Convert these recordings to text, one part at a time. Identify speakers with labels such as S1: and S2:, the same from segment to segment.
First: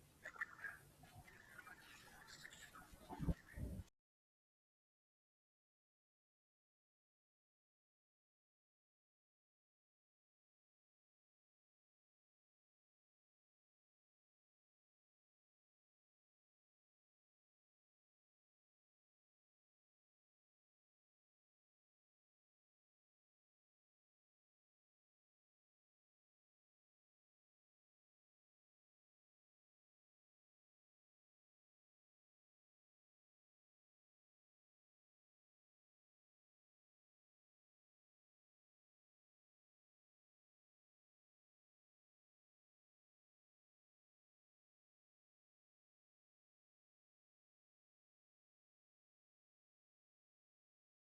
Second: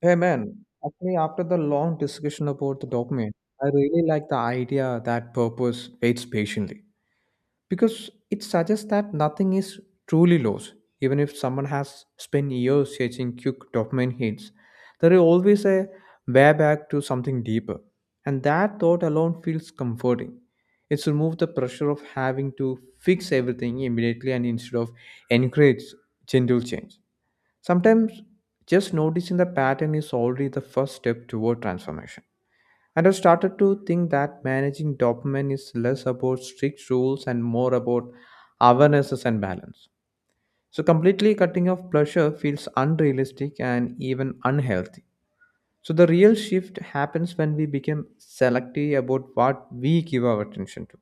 S1: Hey man, actually, after the long discussion about the dopamine, I really like the idea that purpose waits patiently because it suggests that nothing is truly lost. Even if someone has spent years chasing quick dopamine hits, there is always a way back to something deeper. And that thought alone feels comforting. It's removed the pressure of having to fix everything immediately and instead of encourage gentle change. Sometimes just noticing the pattern is already the first step toward transformation. And I've started to think that managing dopamine is less about strict rules and more about awarenesses and balance. So, completely cutting off pleasure feels unrealistic and even unhealthy. So, the real shift happens when we become selective about what we give our attention to.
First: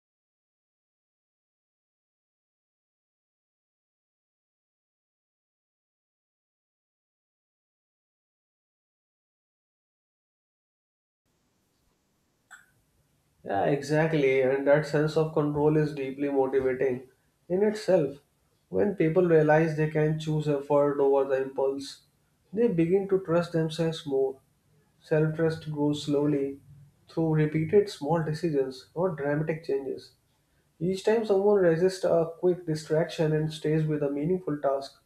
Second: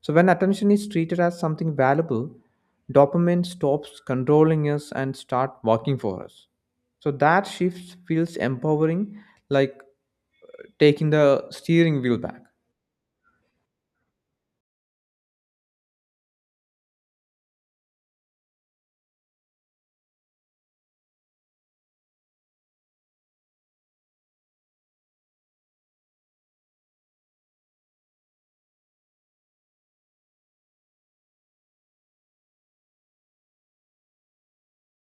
S1: So, when attention is treated as something valuable, dopamine stops controlling us and start working for us. So that shift feels empowering, like taking the steering wheel back.
S2: Yeah, exactly. And that sense of control is deeply motivating in itself. When people realize they can choose effort over the impulse, they begin to trust themselves more. Self trust grows slowly through repeated small decisions, not dramatic changes. Each time someone resists a quick distraction and stays with a meaningful task,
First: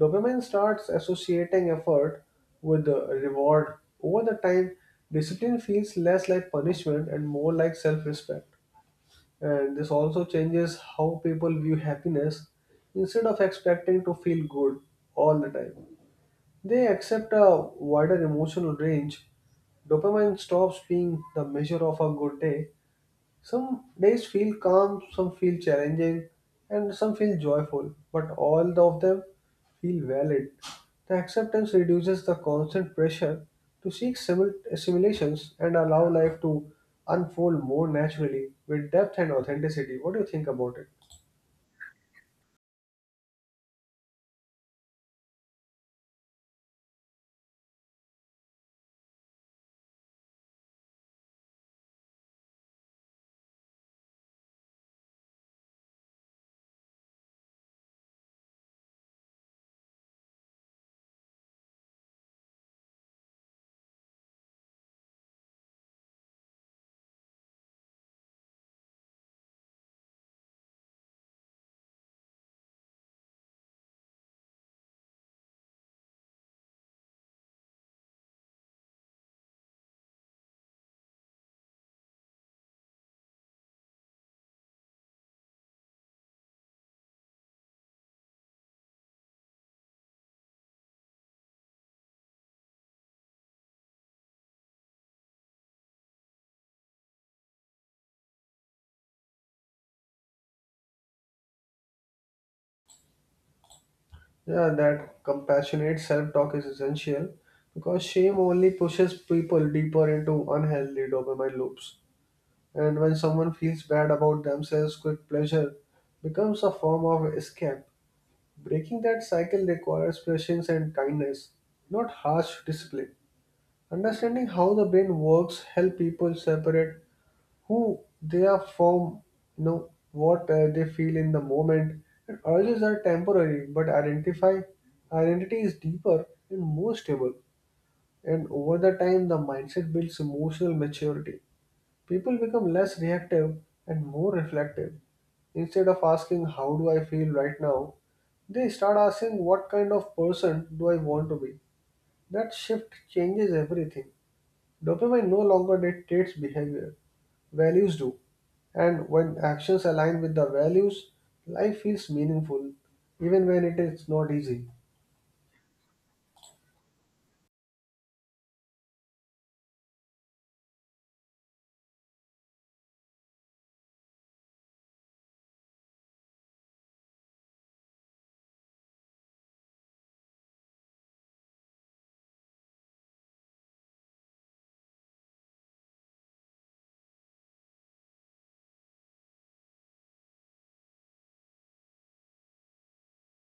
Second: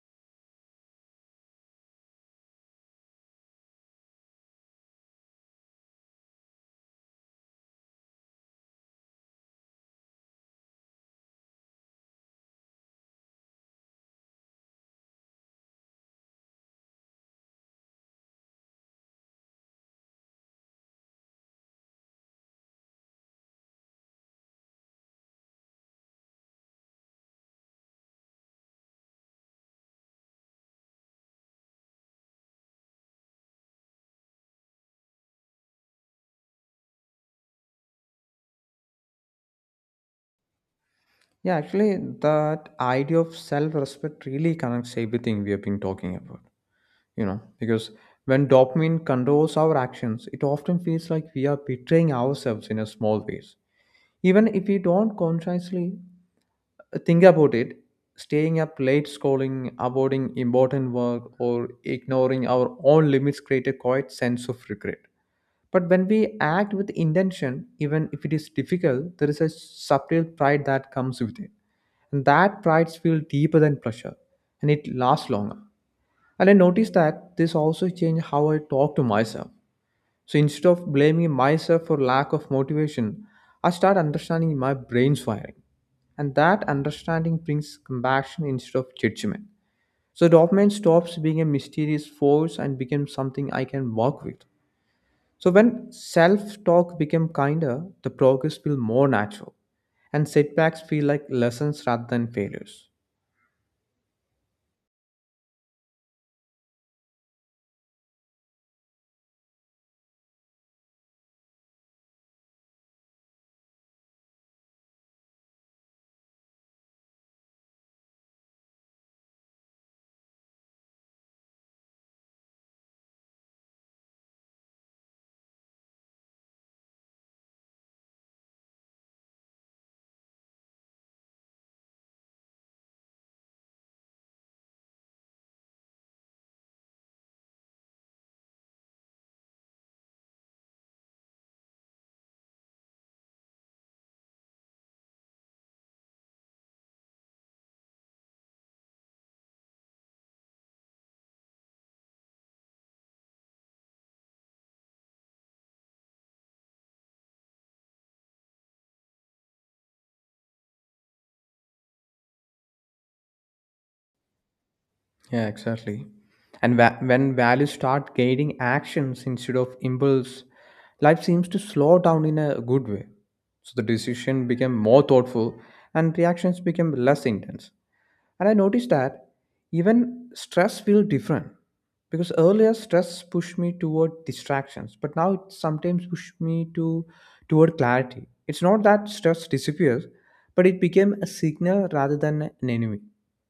S2: dopamine starts associating effort with the reward. Over the time, discipline feels less like punishment and more like self respect. And this also changes how people view happiness. Instead of expecting to feel good all the time, they accept a wider emotional range. Dopamine stops being the measure of a good day. Some days feel calm, some feel challenging, and some feel joyful, but all of them feel valid. The acceptance reduces the constant pressure to seek simulations and allow life to unfold more naturally with depth and authenticity. What do you think about it?
S1: Yeah, actually, that idea of self-respect really connects everything we have been talking about. You know, because when dopamine controls our actions, it often feels like we are betraying ourselves in a small ways. Even if we don't consciously think about it. Staying up late scrolling, avoiding important work, or ignoring our own limits create a quiet sense of regret. But when we act with intention, even if it is difficult, there is a subtle pride that comes with it. And that pride feels deeper than pressure, and it lasts longer. And I noticed that this also changed how I talk to myself. So instead of blaming myself for lack of motivation, I start understanding my brain's wiring. And that understanding brings compassion instead of judgment. So dopamine stops being a mysterious force and becomes something I can work with. So when self-talk becomes kinder, the progress feels more natural and setbacks feel like lessons rather than failures.
S2: Yeah, that compassionate self talk is essential because shame only pushes people deeper into unhealthy dopamine loops. And when someone feels bad about themselves, quick pleasure becomes a form of escape. Breaking that cycle requires patience and kindness, not harsh discipline. Understanding how the brain works help people separate who they are from, you know, what they feel in the moment. And urges are temporary, but identify identity is deeper and more stable. And over the time, the mindset builds emotional maturity. People become less reactive and more reflective. Instead of asking, how do I feel right now? They start asking, what kind of person do I want to be? That shift changes everything. Dopamine no longer dictates behavior, values do. And when actions align with the values, life feels meaningful, even when it is not easy.
S1: Yeah, exactly. And when values start guiding actions instead of impulse, life seems to slow down in a good way. So the decision became more thoughtful and reactions became less intense. And I noticed that even stress feels different because earlier stress pushed me toward distractions, but now it sometimes pushes me to toward clarity. It's not that stress disappears, but it became a signal rather than an enemy.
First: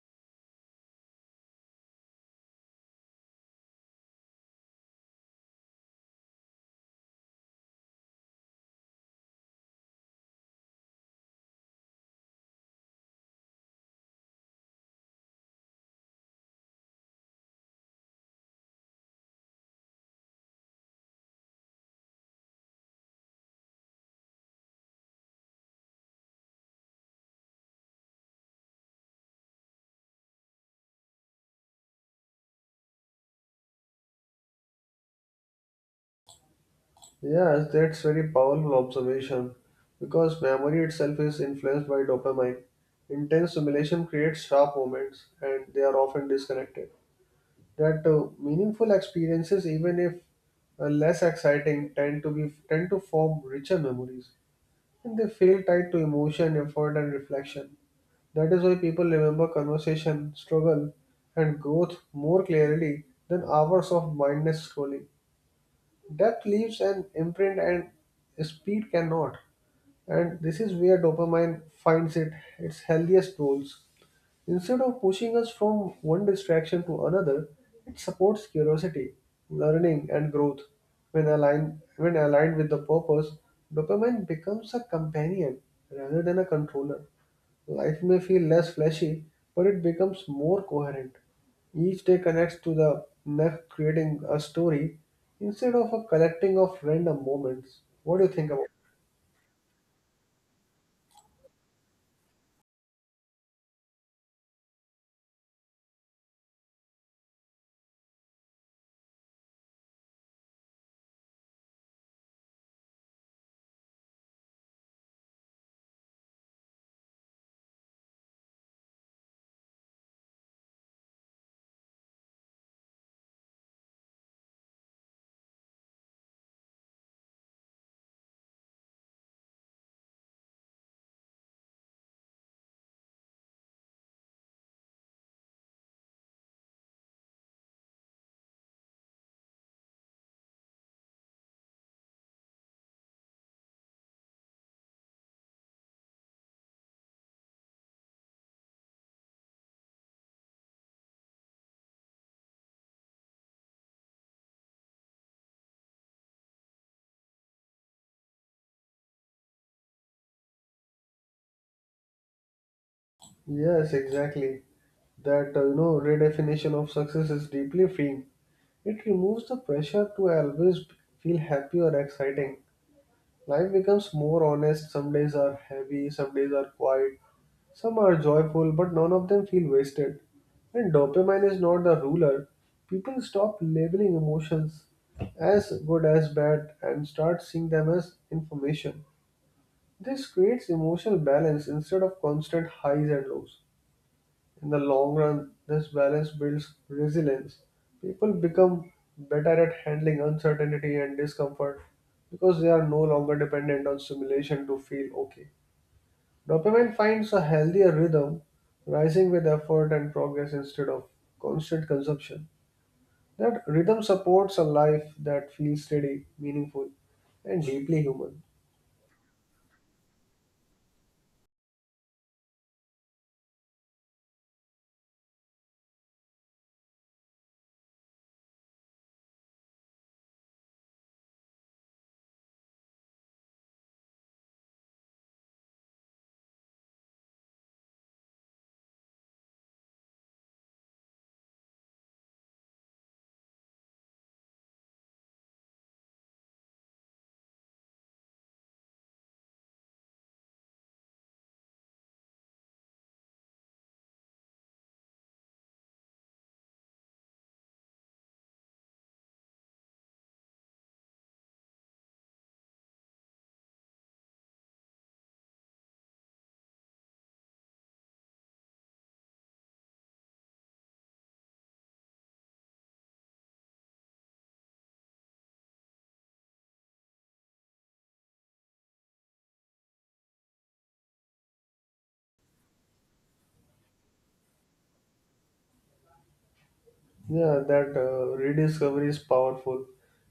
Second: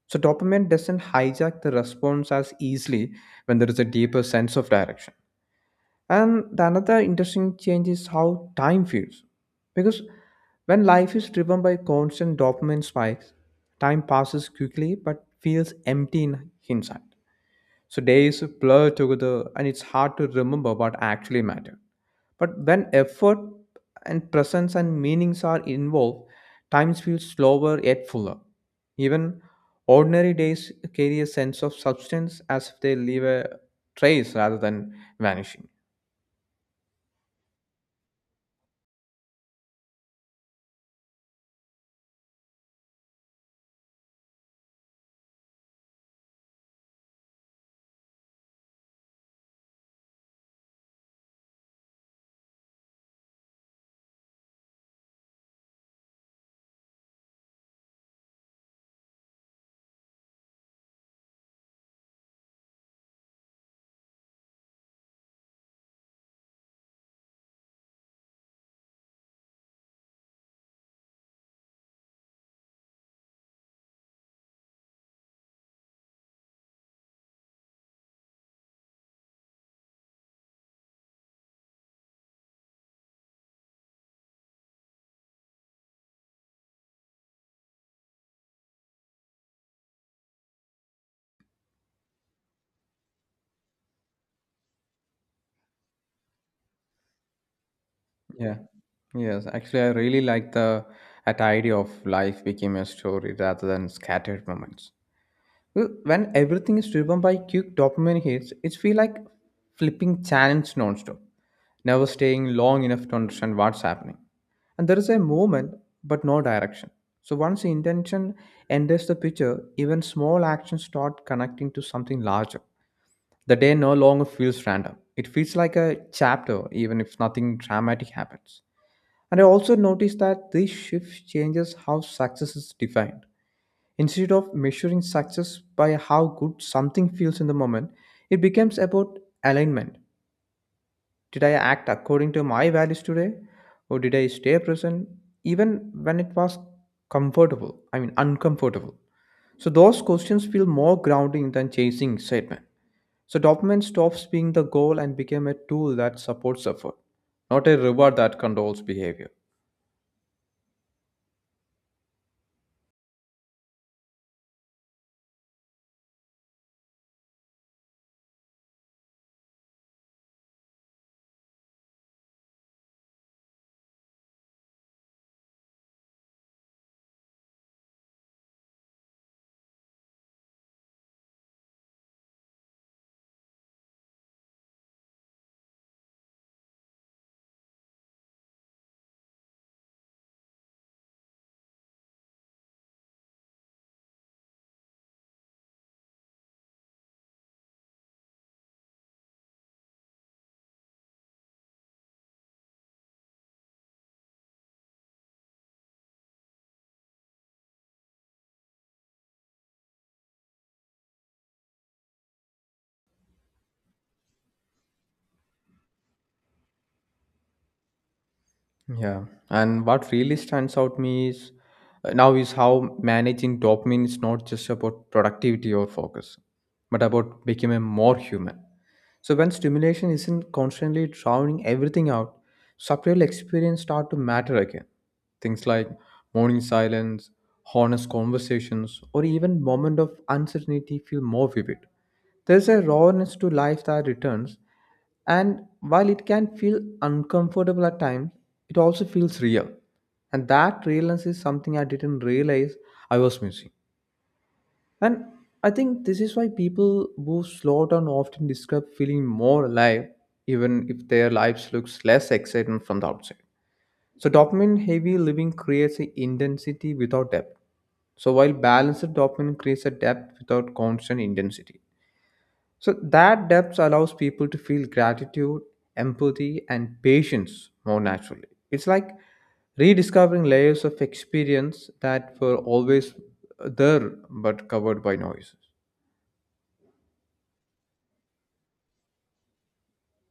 S1: So dopamine doesn't hijack the response as easily when there is a deeper sense of direction. And the another interesting change is how time feels. Because when life is driven by constant dopamine spikes, time passes quickly but feels empty in hindsight. So days blur together and it's hard to remember what actually mattered. But when effort and presence and meanings are involved, times feel slower yet fuller. Even ordinary days carry a sense of substance as if they leave a trace rather than vanishing.
S2: Yes, that's very powerful observation because memory itself is influenced by dopamine. Intense stimulation creates sharp moments and they are often disconnected. That meaningful experiences, even if less exciting, tend to form richer memories, and they feel tied to emotion, effort and reflection. That is why people remember conversation, struggle and growth more clearly than hours of mindless scrolling. Depth leaves an imprint and speed cannot. And this is where dopamine finds it its healthiest roles. Instead of pushing us from one distraction to another, it supports curiosity, learning, and growth. When aligned with the purpose, dopamine becomes a companion rather than a controller. Life may feel less flashy, but it becomes more coherent. Each day connects to the next, creating a story instead of a collecting of random moments. What do you think
S1: Yeah.
S2: about?
S1: Yes. Actually, I really like the that idea of life became a story rather than scattered moments. Well, when everything is driven by quick dopamine hits, it feels like flipping channels nonstop, never staying long enough to understand what's happening. And there is a movement, but no direction. So once the intention enters the picture, even small actions start connecting to something larger. The day no longer feels random. It feels like a chapter, even if nothing dramatic happens. And I also noticed that this shift changes how success is defined. Instead of measuring success by how good something feels in the moment, it becomes about alignment. Did I act according to my values today? Or did I stay present even when it was comfortable? I mean, uncomfortable. So those questions feel more grounding than chasing excitement. So dopamine stops being the goal and became a tool that supports effort, not a reward that controls behavior.
S2: Yes, exactly. That you know, redefinition of success is deeply freeing. It removes the pressure to always feel happy or exciting. Life becomes more honest. Some days are heavy, some days are quiet, some are joyful, but none of them feel wasted. When dopamine is not the ruler, people stop labeling emotions as good as bad and start seeing them as information. This creates emotional balance instead of constant highs and lows. In the long run, this balance builds resilience. People become better at handling uncertainty and discomfort because they are no longer dependent on stimulation to feel okay. Dopamine finds a healthier rhythm, rising with effort and progress instead of constant consumption. That rhythm supports a life that feels steady, meaningful, and deeply human.
S1: Yeah, and what really stands out me is now is how managing dopamine is not just about productivity or focus, but about becoming more human. So when stimulation isn't constantly drowning everything out, subtle experience start to matter again. Things like morning silence, honest conversations, or even moment of uncertainty feel more vivid. There's a rawness to life that returns, and while it can feel uncomfortable at times, it also feels real. And that realness is something I didn't realize I was missing. And I think this is why people who slow down often describe feeling more alive, even if their lives looks less exciting from the outside. So dopamine heavy living creates a intensity without depth. So while balanced dopamine creates a depth without constant intensity. So that depth allows people to feel gratitude, empathy, and patience more naturally. It's like rediscovering layers of experience that were always there but covered by noise.
S2: Yeah, that rediscovery is powerful,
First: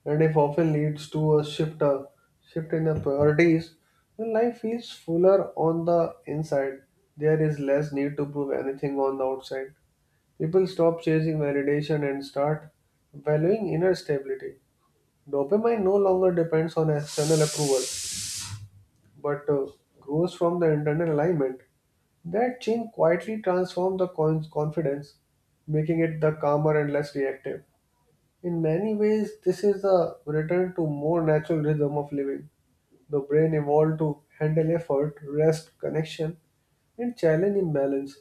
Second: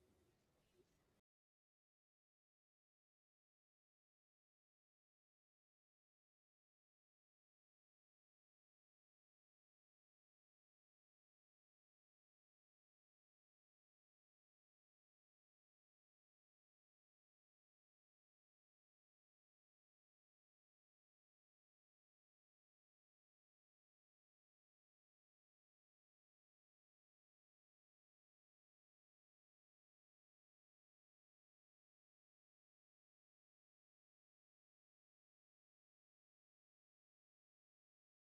S2: and if often leads to a shift in the priorities, when life feels fuller on the inside, there is less need to prove anything on the outside. People stop chasing validation and start valuing inner stability. Dopamine no longer depends on external approval, but grows from the internal alignment. That change quietly transforms the coin's confidence, making it the calmer and less reactive. In many ways, this is a return to more natural rhythm of living. The brain evolved to handle effort, rest, connection, and challenge imbalance.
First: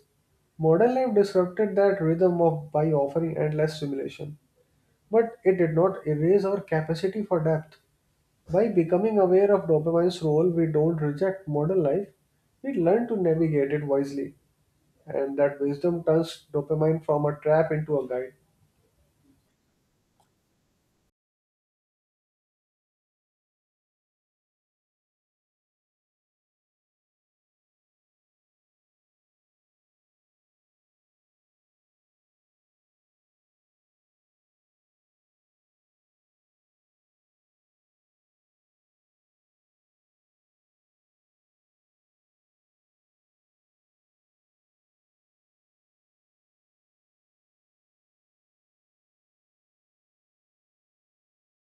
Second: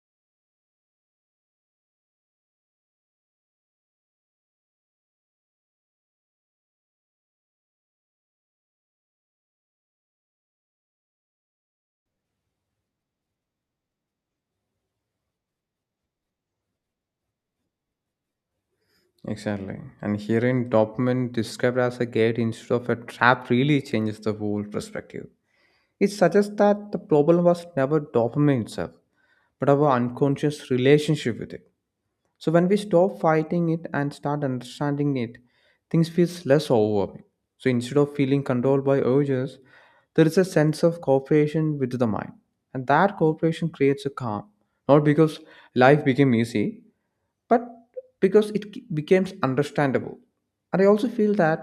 S2: Modern life disrupted that rhythm of by offering endless stimulation. But it did not erase our capacity for depth. By becoming aware of dopamine's role, we don't reject modern life. We learn to navigate it wisely, and that wisdom turns dopamine from a trap into a guide.
S1: Exactly. And hearing dopamine described as a gate instead of a trap really changes the whole perspective. It suggests that the problem was never dopamine itself, but our unconscious relationship with it. So when we stop fighting it and start understanding it, things feels less overwhelming. So instead of feeling controlled by urges, there is a sense of cooperation with the mind. And that cooperation creates a calm, not because life became easy, but because it becomes understandable. And I also feel that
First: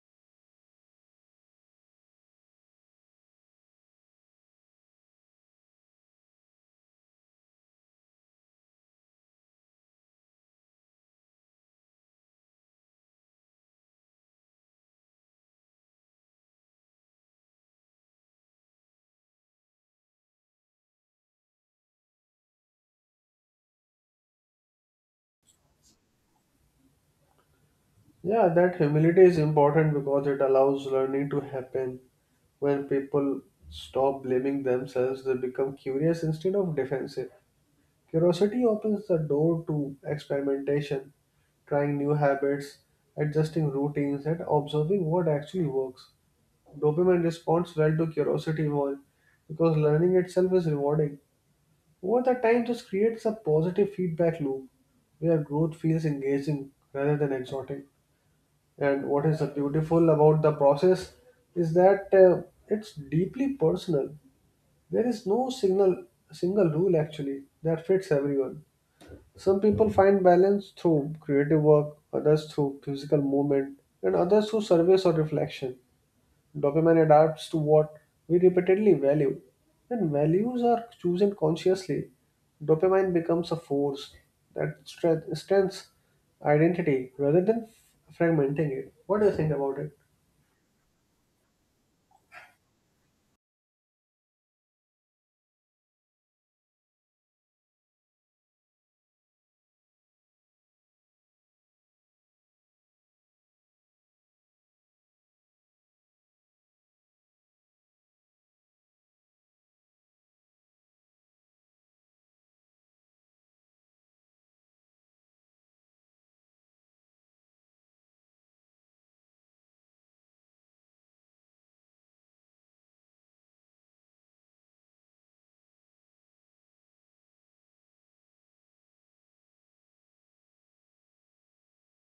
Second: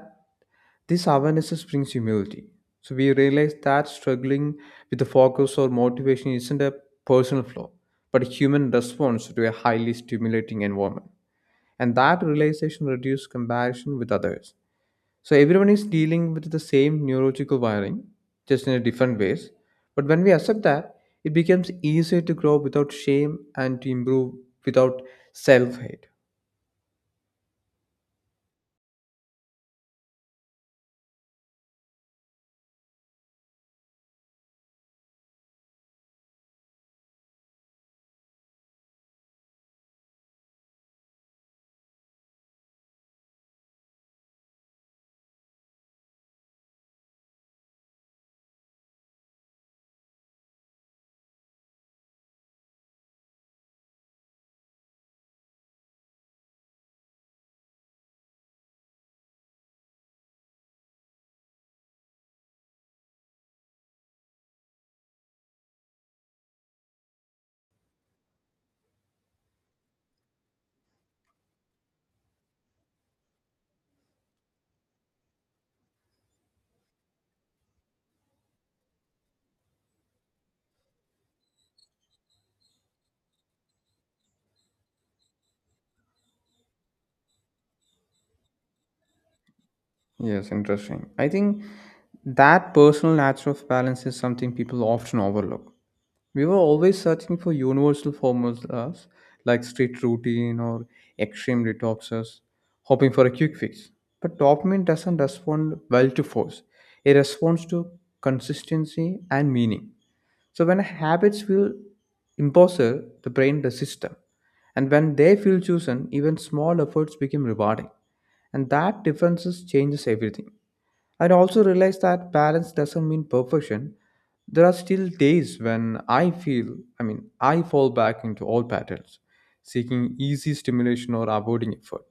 S1: this awareness brings humility. So we realize that struggling with the focus or motivation isn't a personal flaw, but a human response to a highly stimulating environment. And that realization reduces comparison with others. So everyone is dealing with the same neurological wiring, just in a different ways. But when we accept that, it becomes easier to grow without shame and to improve without self hate.
S2: Yeah, that humility is important because it allows learning to happen. When people stop blaming themselves, they become curious instead of defensive. Curiosity opens the door to experimentation, trying new habits, adjusting routines, and observing what actually works. Dopamine responds well to curiosity more because learning itself is rewarding. Over the time, this creates a positive feedback loop where growth feels engaging rather than exotic. And what is beautiful about the process is that it's deeply personal. There is no single rule actually that fits everyone. Some people find balance through creative work, others through physical movement, and others thugh service or reflection. Dopamine adapts to what we repeatedly value. When values are chosen consciously, dopamine becomes a force that strengthens identity rather than fragmenting it. What do you think about it?
S1: Yes, interesting. I think that personal nature of balance is something people often overlook. We were always searching for universal formulas like strict routine or extreme detoxes, hoping for a quick fix. But dopamine doesn't respond well to force. It responds to consistency and meaning. So when habits feel impossible, the brain resists them. And when they feel chosen, even small efforts become rewarding. And that differences changes everything. I also realize that balance doesn't mean perfection. There are still days when I feel, I mean, I fall back into old patterns, seeking easy stimulation or avoiding effort.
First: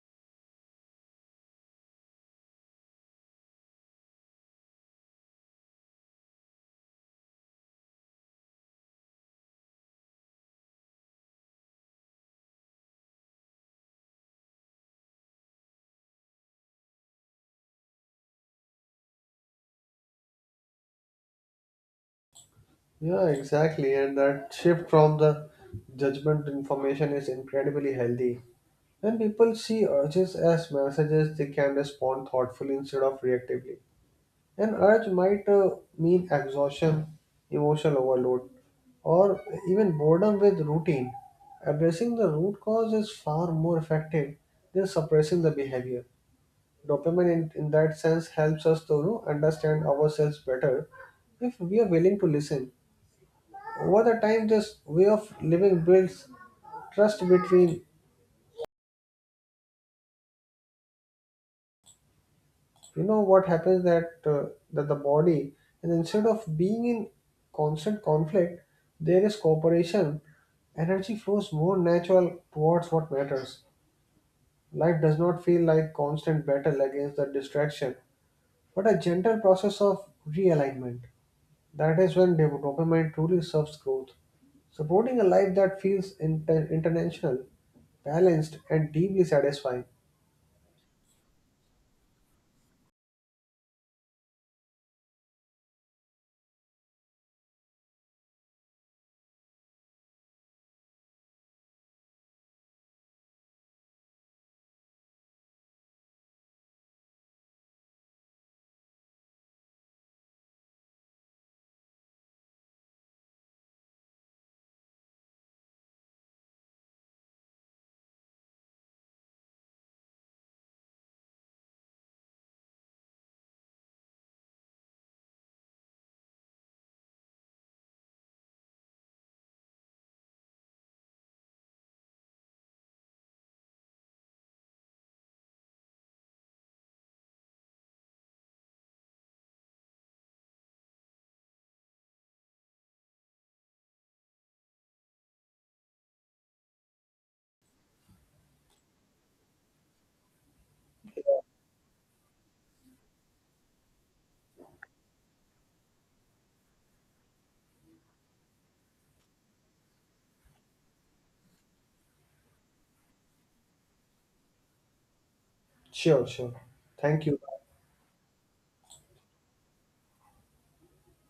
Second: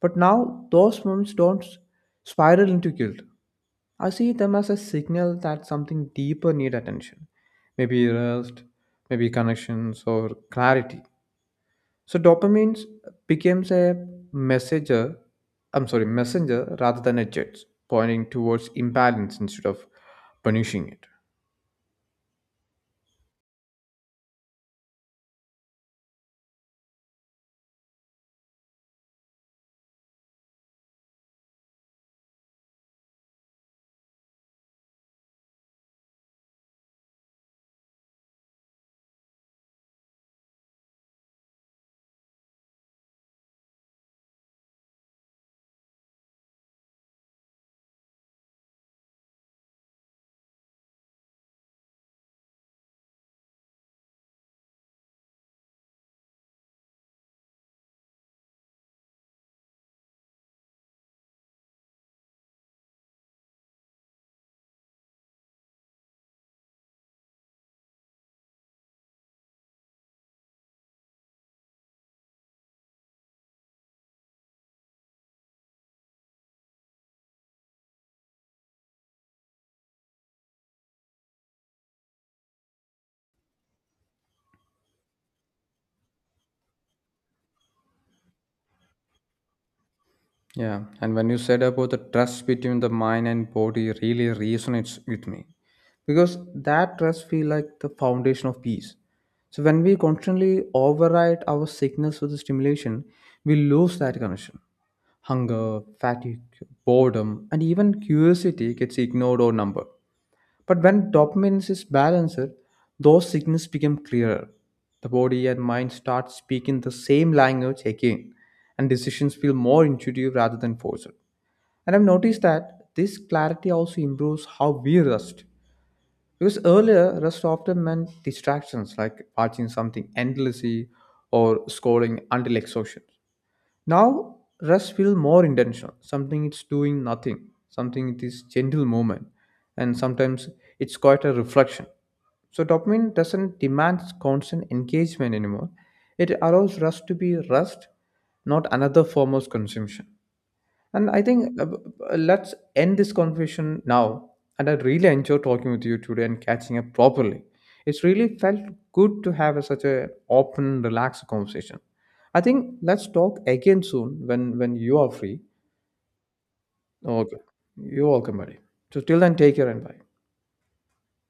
S1: But now those moments don't spiral into guilt. I see them as a signal that something deeper need attention. Maybe rest, maybe connections or clarity. So dopamine becomes a messenger, I'm sorry, messenger rather than a jet, pointing towards imbalance instead of punishing it.
S2: Yeah, exactly. And that shift from the judgment to information is incredibly healthy. When people see urges as messages, they can respond thoughtfully instead of reactively. An urge might mean exhaustion, emotional overload, or even boredom with routine. Addressing the root cause is far more effective than suppressing the behavior. Dopamine, in that sense, helps us to, you know, understand ourselves better if we are willing to listen. Over the time, this way of living builds trust between, you know, what happens that that the body. And instead of being in constant conflict, there is cooperation. Energy flows more natural towards what matters. Life does not feel like constant battle against the distraction, but a gentle process of realignment. That is when dopamine truly serves growth, supporting a life that feels international, balanced and deeply satisfying.
S1: Yeah, and when you said about the trust between the mind and body really resonates with me because that trust feel like the foundation of peace. So when we constantly override our signals with the stimulation, we lose that connection. Hunger, fatigue, boredom, and even curiosity gets ignored or numbered. But when dopamine is balanced, those signals become clearer. The body and mind start speaking the same language again, and decisions feel more intuitive rather than forced. And I've noticed that this clarity also improves how we rest. Because earlier, rest often meant distractions like watching something endlessly or scrolling until exhaustion. Now, rest feel more intentional. Something it's doing nothing. Something it is gentle movement, and sometimes it's quite a reflection. So dopamine doesn't demand constant engagement anymore. It allows rest to be rest, not another form of consumption. And I think let's end this conversation now. And I really enjoyed talking with you today and catching up properly. It's really felt good to have a, such a open, relaxed conversation. I think let's talk again soon when you are free.
S2: Sure, sure. Thank you.
S1: Okay, you're welcome, buddy. So till then, take care and bye.